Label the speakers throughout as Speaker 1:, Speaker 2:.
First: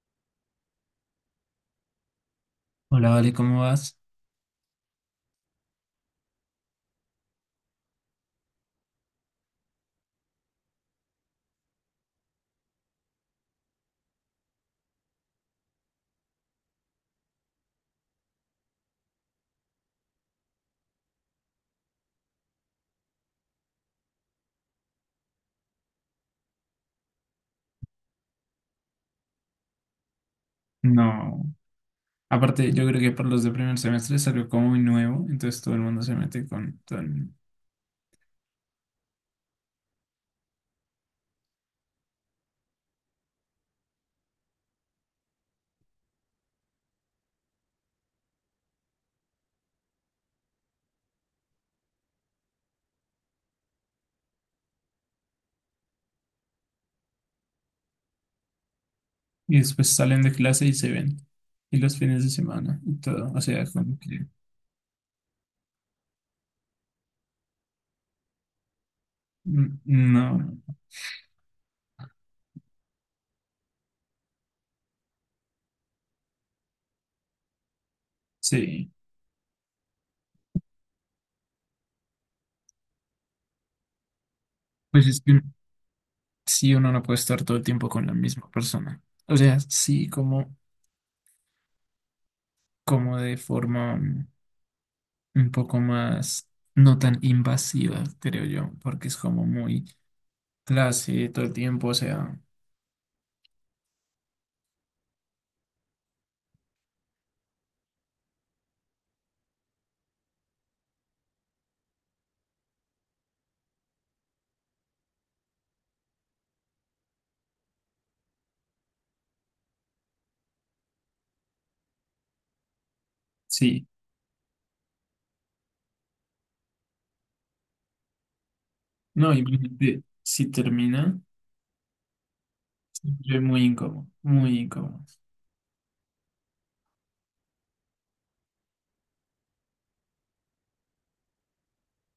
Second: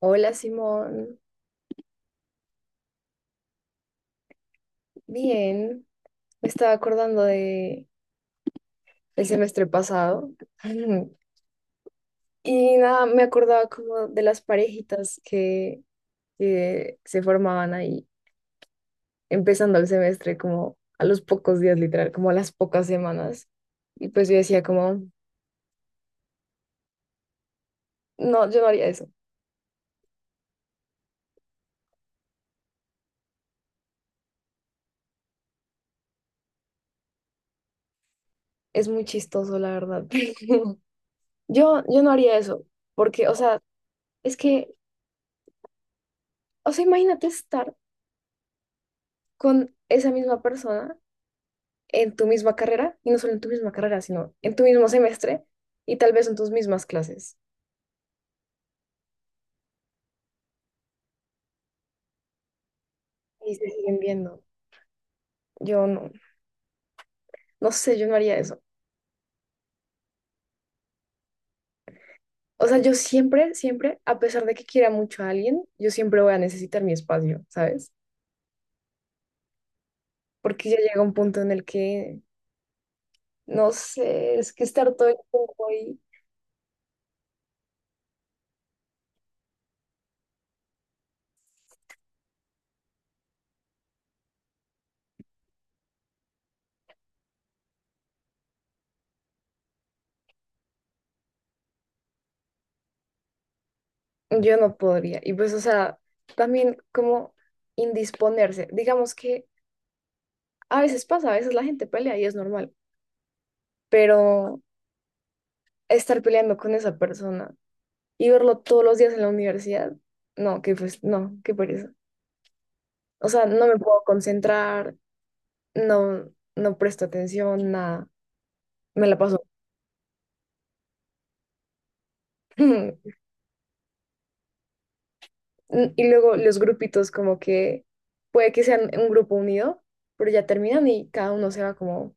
Speaker 1: Hola, Simón.
Speaker 2: Hola, Vale, ¿cómo vas?
Speaker 1: Bien, me estaba acordando de el semestre pasado y nada, me acordaba como de las parejitas que se formaban ahí empezando el semestre como a los pocos días, literal, como a las pocas semanas. Y pues yo decía como, no, yo no haría eso.
Speaker 2: No. Aparte, yo creo que para los de primer semestre salió como muy nuevo, entonces todo el mundo se mete con todo el mundo.
Speaker 1: Es muy chistoso la verdad. Pero yo no haría eso porque, o sea, es que, o sea, imagínate estar con esa misma persona en tu misma carrera, y no solo en tu misma carrera, sino en tu mismo semestre y tal vez en tus mismas clases.
Speaker 2: Y después salen de clase y se ven. Y los fines de semana y todo. O
Speaker 1: Y
Speaker 2: sea,
Speaker 1: se siguen
Speaker 2: como que
Speaker 1: viendo. Yo no, no sé, yo no haría eso.
Speaker 2: mm, no.
Speaker 1: O sea, yo siempre, siempre, a pesar de que quiera mucho a alguien, yo siempre voy a necesitar mi espacio, ¿sabes?
Speaker 2: Sí.
Speaker 1: Porque ya llega un punto en el que, no sé, es que estar
Speaker 2: Pues
Speaker 1: todo el
Speaker 2: es que
Speaker 1: tiempo ahí,
Speaker 2: sí, uno no puede estar todo el tiempo con la misma persona. O sea, sí, como, como de forma, mm, un poco más. No tan invasiva, creo yo, porque es como muy clase todo el tiempo, o sea.
Speaker 1: yo no podría. Y pues, o sea, también como indisponerse. Digamos que a veces pasa, a veces la gente pelea y es normal, pero estar peleando con esa persona y verlo todos los días en la universidad, no, que pues no, qué pereza. O sea, no me
Speaker 2: Sí.
Speaker 1: puedo concentrar, no, no presto atención, nada, me la
Speaker 2: No,
Speaker 1: paso.
Speaker 2: imagínate, si termina, siempre muy incómodo, muy incómodo.
Speaker 1: Y luego los grupitos, como que puede que sean un grupo unido, pero ya terminan y cada uno se va como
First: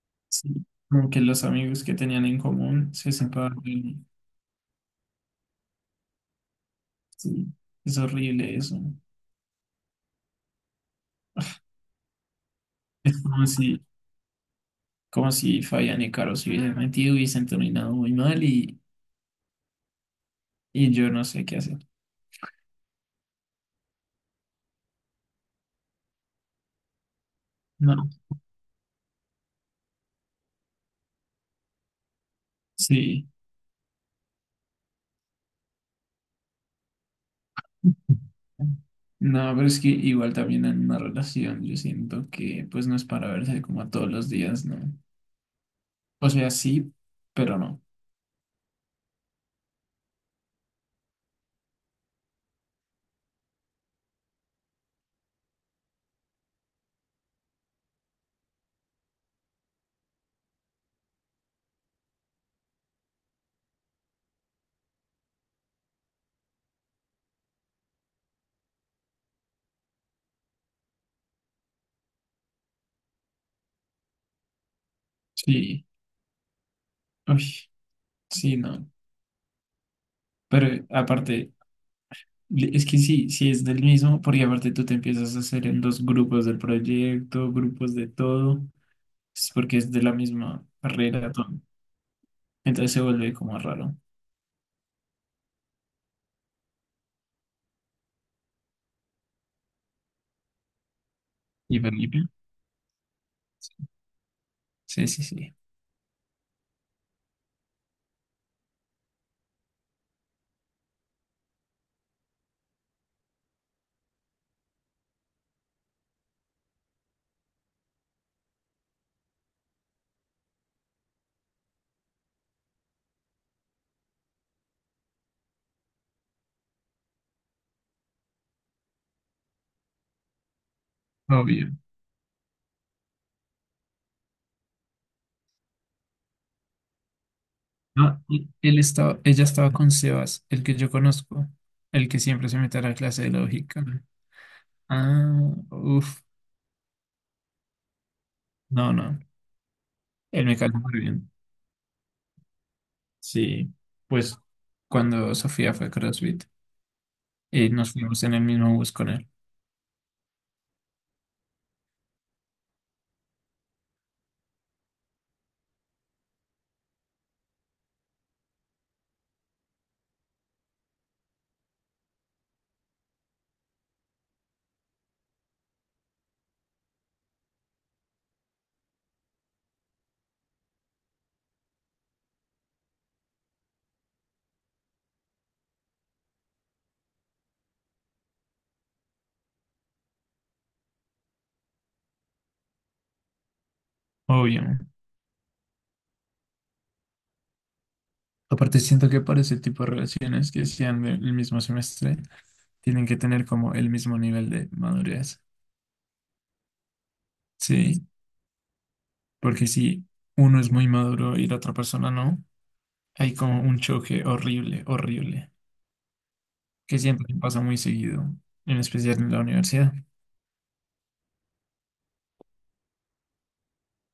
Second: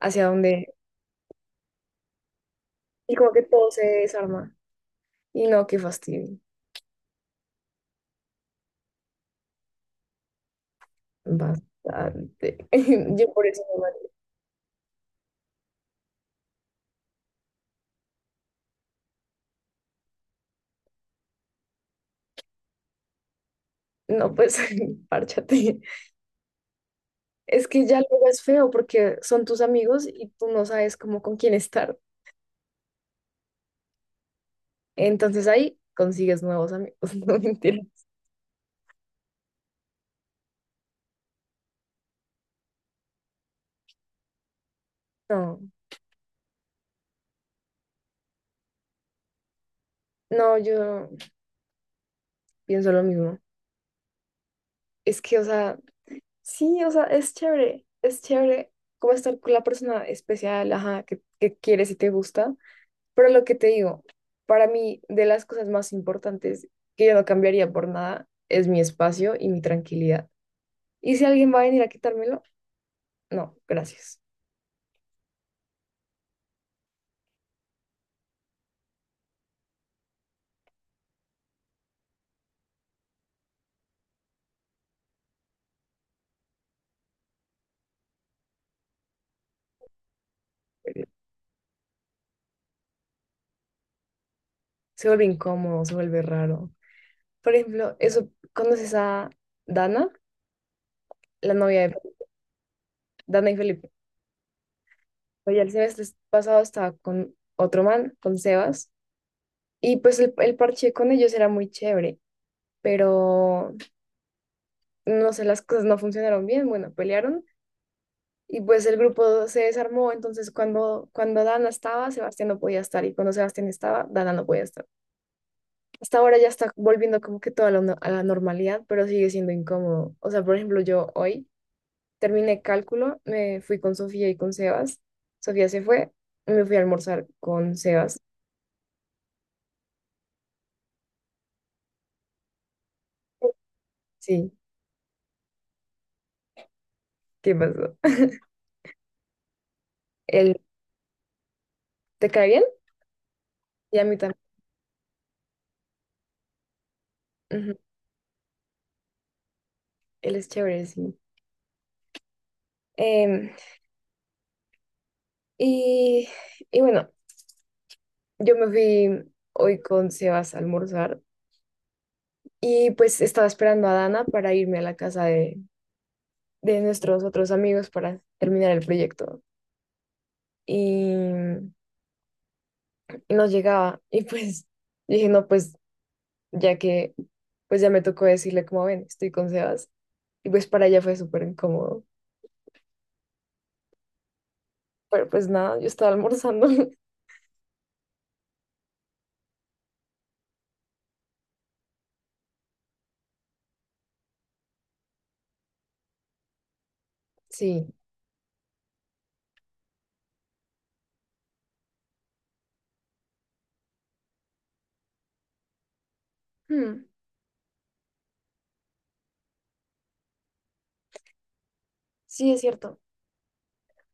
Speaker 1: hacia
Speaker 2: Sí,
Speaker 1: donde,
Speaker 2: como que los amigos que tenían en común se
Speaker 1: y como que
Speaker 2: separan.
Speaker 1: todo se desarma. Y no, qué fastidio.
Speaker 2: Sí, es horrible eso.
Speaker 1: Bastante.
Speaker 2: Es
Speaker 1: Yo por eso
Speaker 2: como si Fabián y Caro se hubiesen metido y hubiesen terminado muy mal y yo no sé qué hacer.
Speaker 1: no, no pues, párchate. Es que ya
Speaker 2: No,
Speaker 1: luego es feo porque son tus amigos y tú no sabes cómo, con quién estar.
Speaker 2: sí.
Speaker 1: Entonces ahí consigues nuevos amigos. No, mentira.
Speaker 2: No, pero es que igual también en una relación yo siento que pues no es para verse como todos los días, ¿no?
Speaker 1: No,
Speaker 2: O sea, sí, pero no.
Speaker 1: no, yo pienso lo mismo. Es que, o sea, sí, o sea, es chévere como estar con la persona especial, ajá, que quieres y te gusta. Pero lo que te digo, para mí, de las cosas más importantes, que yo no cambiaría por nada, es mi espacio y mi tranquilidad. Y si alguien va a venir a quitármelo, no, gracias.
Speaker 2: Sí. Uy, sí, no. Pero aparte, es que sí, sí es del mismo, porque aparte tú te empiezas a hacer en dos grupos del proyecto, grupos de todo, es porque es de la misma carrera, todo. Entonces se vuelve como raro.
Speaker 1: Se vuelve incómodo, se vuelve raro. Por ejemplo, eso, ¿conoces a Dana? La
Speaker 2: ¿Y
Speaker 1: novia de
Speaker 2: Felipe?
Speaker 1: Dana y Felipe.
Speaker 2: Sí, sí, sí.
Speaker 1: Oye, el semestre pasado estaba con otro man, con Sebas, y pues el parche con ellos era muy chévere, pero no sé, las cosas no funcionaron bien, bueno, pelearon. Y pues el grupo se desarmó, entonces cuando Dana estaba, Sebastián no podía estar, y cuando Sebastián estaba, Dana no podía estar. Hasta ahora ya está volviendo como que a la normalidad, pero sigue siendo incómodo. O sea, por ejemplo, yo hoy
Speaker 2: Obvio.
Speaker 1: terminé cálculo, me fui con Sofía y con Sebas. Sofía se fue, me fui a almorzar con Sebas.
Speaker 2: Ah, y él estaba, ella estaba con Sebas, el que yo conozco, el que siempre se mete a la clase de lógica.
Speaker 1: Sí,
Speaker 2: Ah, uff,
Speaker 1: ¿qué pasó?
Speaker 2: no, no, él me
Speaker 1: Él,
Speaker 2: cayó muy bien.
Speaker 1: ¿te cae bien?
Speaker 2: Sí,
Speaker 1: Y a mí
Speaker 2: pues
Speaker 1: también.
Speaker 2: cuando Sofía fue a CrossFit y
Speaker 1: Ujú.
Speaker 2: nos fuimos en el mismo bus con él,
Speaker 1: Él es chévere, sí. Em, y, y bueno, yo me fui hoy con Sebas a almorzar, y pues estaba esperando a Dana para irme a la casa de nuestros otros amigos, para terminar el proyecto. Y, y no llegaba. Y pues dije, no, pues ya que, pues ya me tocó decirle como, ven, estoy con Sebas. Y pues para ella fue súper incómodo.
Speaker 2: obvio.
Speaker 1: Pero pues nada, yo estaba almorzando.
Speaker 2: Aparte, siento que para ese tipo de relaciones que sean del mismo semestre, tienen que tener como el mismo nivel de madurez.
Speaker 1: Sí.
Speaker 2: Sí, porque si uno es muy maduro y la otra persona no, hay como un choque horrible, horrible,
Speaker 1: Hmm,
Speaker 2: que siento que pasa muy seguido, en especial en la universidad.
Speaker 1: sí, es cierto.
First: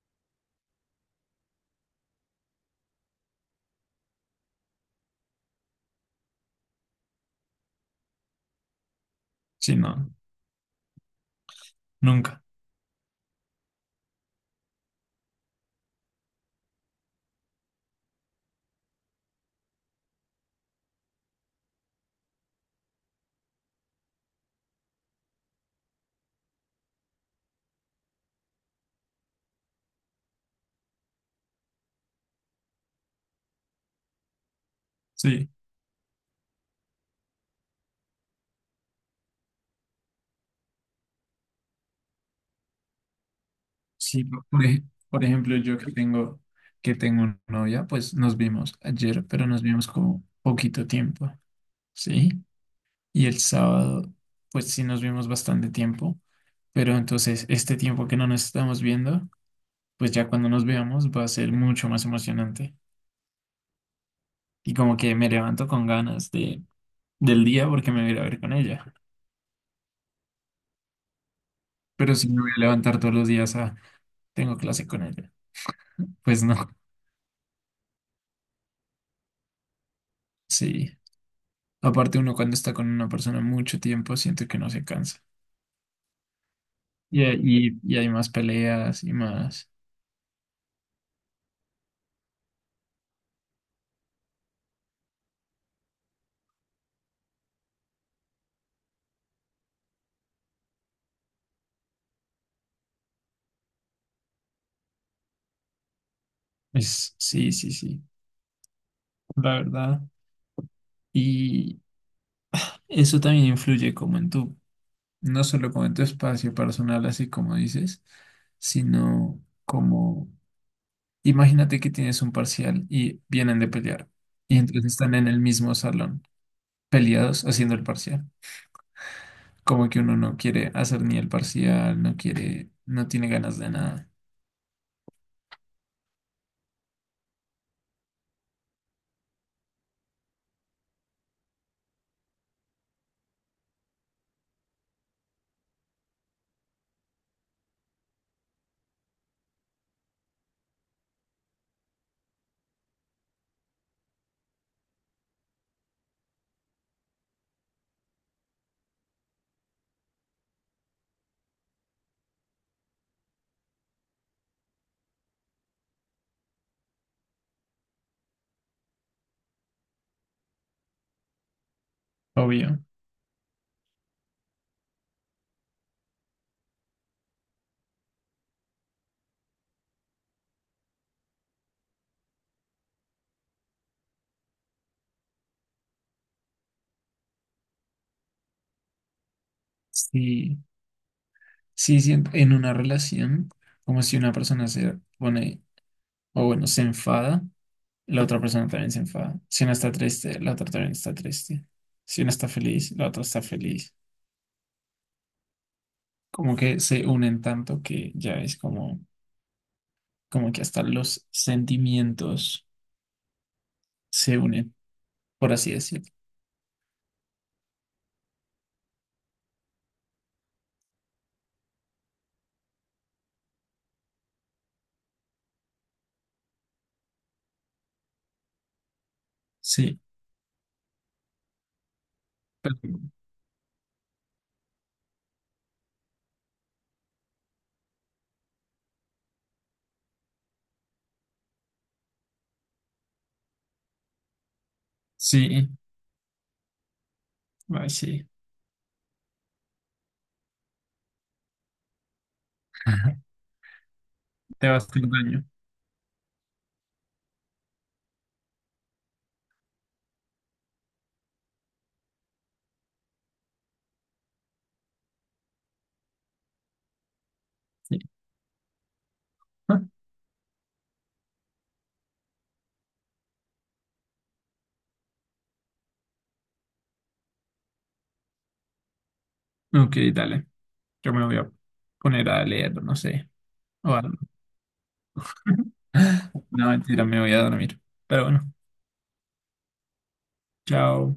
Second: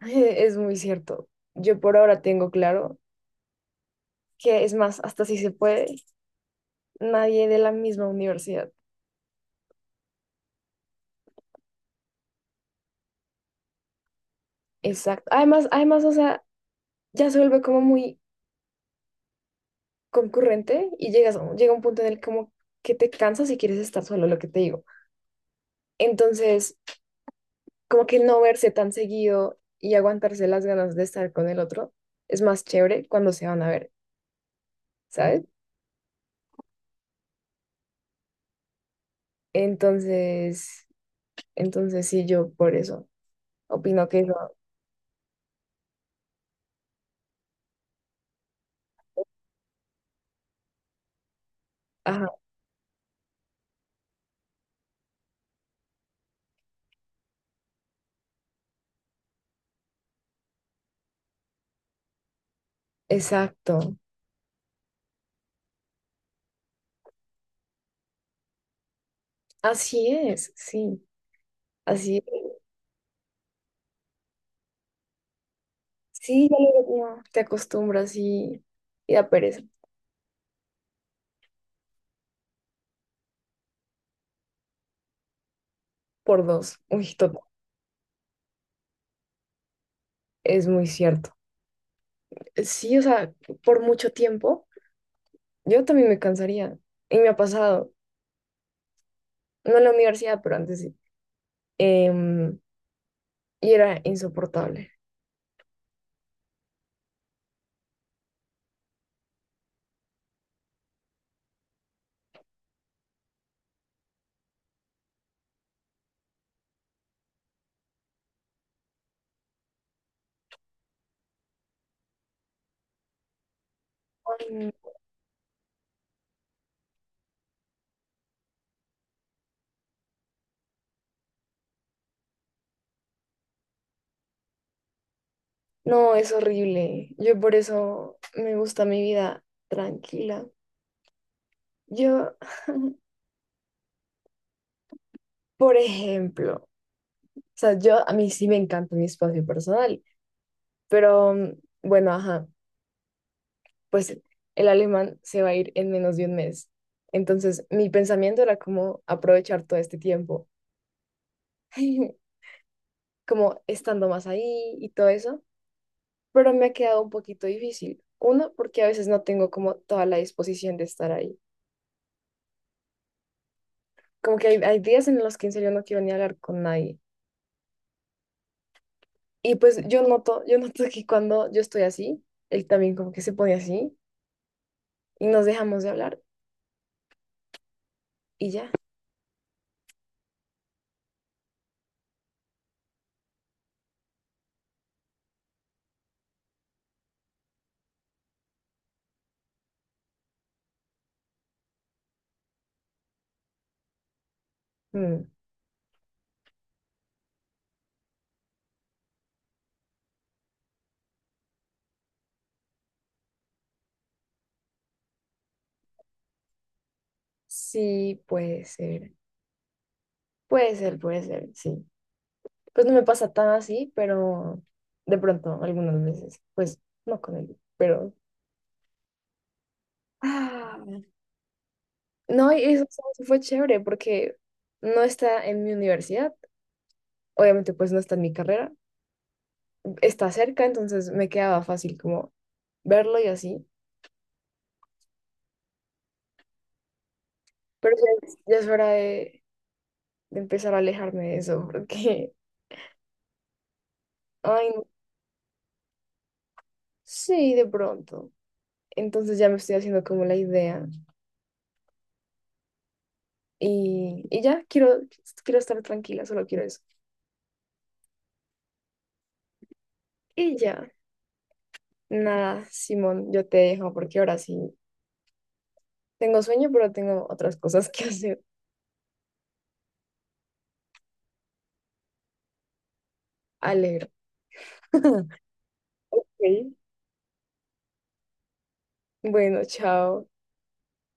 Speaker 1: Es muy cierto. Yo por ahora tengo claro que es más, hasta si se puede, nadie de la misma universidad.
Speaker 2: Sí, no, nunca.
Speaker 1: Exacto. Además, o sea, ya se vuelve como muy concurrente y llega un punto en el como que te cansas y quieres estar solo, lo que te digo. Entonces, como que no verse tan seguido y aguantarse las ganas de estar con el otro es más chévere cuando se van a ver, ¿sabes?
Speaker 2: Sí,
Speaker 1: Entonces, sí, yo por eso opino que
Speaker 2: sí,
Speaker 1: eso,
Speaker 2: por por ejemplo, yo que tengo novia, pues nos vimos ayer, pero nos vimos como poquito tiempo.
Speaker 1: ajá,
Speaker 2: Sí. Y el sábado, pues sí nos vimos bastante tiempo, pero entonces este tiempo que no nos estamos viendo, pues ya cuando nos veamos va a ser mucho más emocionante.
Speaker 1: exacto,
Speaker 2: Y como que me levanto con ganas de, del día porque me voy a ir a ver con ella.
Speaker 1: así es, sí,
Speaker 2: Pero
Speaker 1: así
Speaker 2: si me
Speaker 1: es.
Speaker 2: voy a levantar todos los días a tengo clase con ella, pues
Speaker 1: Sí,
Speaker 2: no,
Speaker 1: ya luego no, te acostumbras y, da pereza
Speaker 2: sí. Aparte uno cuando está con una persona mucho tiempo siente que no se cansa.
Speaker 1: por dos, uy, total,
Speaker 2: Y hay más peleas y más.
Speaker 1: es muy cierto. Sí, o sea, por mucho tiempo, yo también me cansaría y me ha pasado, no en la universidad, pero antes sí. Em, y era insoportable.
Speaker 2: Es, sí, sí, sí, la verdad. Y eso también influye como en tu, no solo como en tu espacio personal, así como dices, sino como, imagínate que tienes un parcial y vienen de pelear
Speaker 1: Ay,
Speaker 2: y
Speaker 1: no.
Speaker 2: entonces están en el mismo salón, peleados haciendo el parcial. Como que uno no quiere hacer ni el parcial, no quiere, no tiene ganas de nada.
Speaker 1: No, es horrible. Yo por eso me gusta mi vida tranquila. Yo, por ejemplo, o sea, yo a mí sí me encanta mi espacio personal, pero bueno, ajá, pues el alemán se va a ir en menos de un mes. Entonces, mi pensamiento era como aprovechar todo este tiempo, como estando más ahí y todo eso, pero me ha quedado un poquito difícil. Uno, porque a veces no tengo como toda la disposición de estar ahí.
Speaker 2: Obvio.
Speaker 1: Como que hay días en los que, en serio, no quiero ni hablar con nadie. Y pues yo noto que cuando yo estoy así, él también como que se pone así y nos dejamos de hablar y ya.
Speaker 2: Sí, sí, sí, en una relación, como si una persona se pone, o bueno, se enfada, la otra persona también se enfada. Si una está triste, la otra también está triste. Si una está feliz, la otra está feliz.
Speaker 1: Mm,
Speaker 2: Como que se unen tanto que ya es como, como que hasta los sentimientos se unen, por así decirlo.
Speaker 1: sí, puede ser. Puede ser, puede ser, sí. Pues no me pasa tan así, pero de pronto, algunas veces, pues no con él, pero...
Speaker 2: Sí,
Speaker 1: Ah, no, y eso,
Speaker 2: pero-
Speaker 1: eso fue chévere porque no está en mi universidad, obviamente pues no está en mi carrera, está cerca, entonces me quedaba fácil como verlo y así.
Speaker 2: sí, ay,
Speaker 1: Pero ya
Speaker 2: sí.
Speaker 1: es, ya es hora de, empezar a alejarme de eso, porque,
Speaker 2: Ajá. Te
Speaker 1: ay, no.
Speaker 2: vas a hacer daño.
Speaker 1: Sí, de pronto. Entonces ya me estoy haciendo como la idea. Y ya, quiero estar tranquila, solo quiero eso.
Speaker 2: Sí.
Speaker 1: Y ya, nada, Simón, yo te dejo porque ahora sí tengo sueño, pero tengo otras cosas que hacer.
Speaker 2: Ah, ok, dale. Yo me voy a poner a leer, no sé, o
Speaker 1: Alegro.
Speaker 2: algo. No,
Speaker 1: Ok.
Speaker 2: mentira, me voy a dormir. Pero bueno,
Speaker 1: Bueno, chao.
Speaker 2: chao.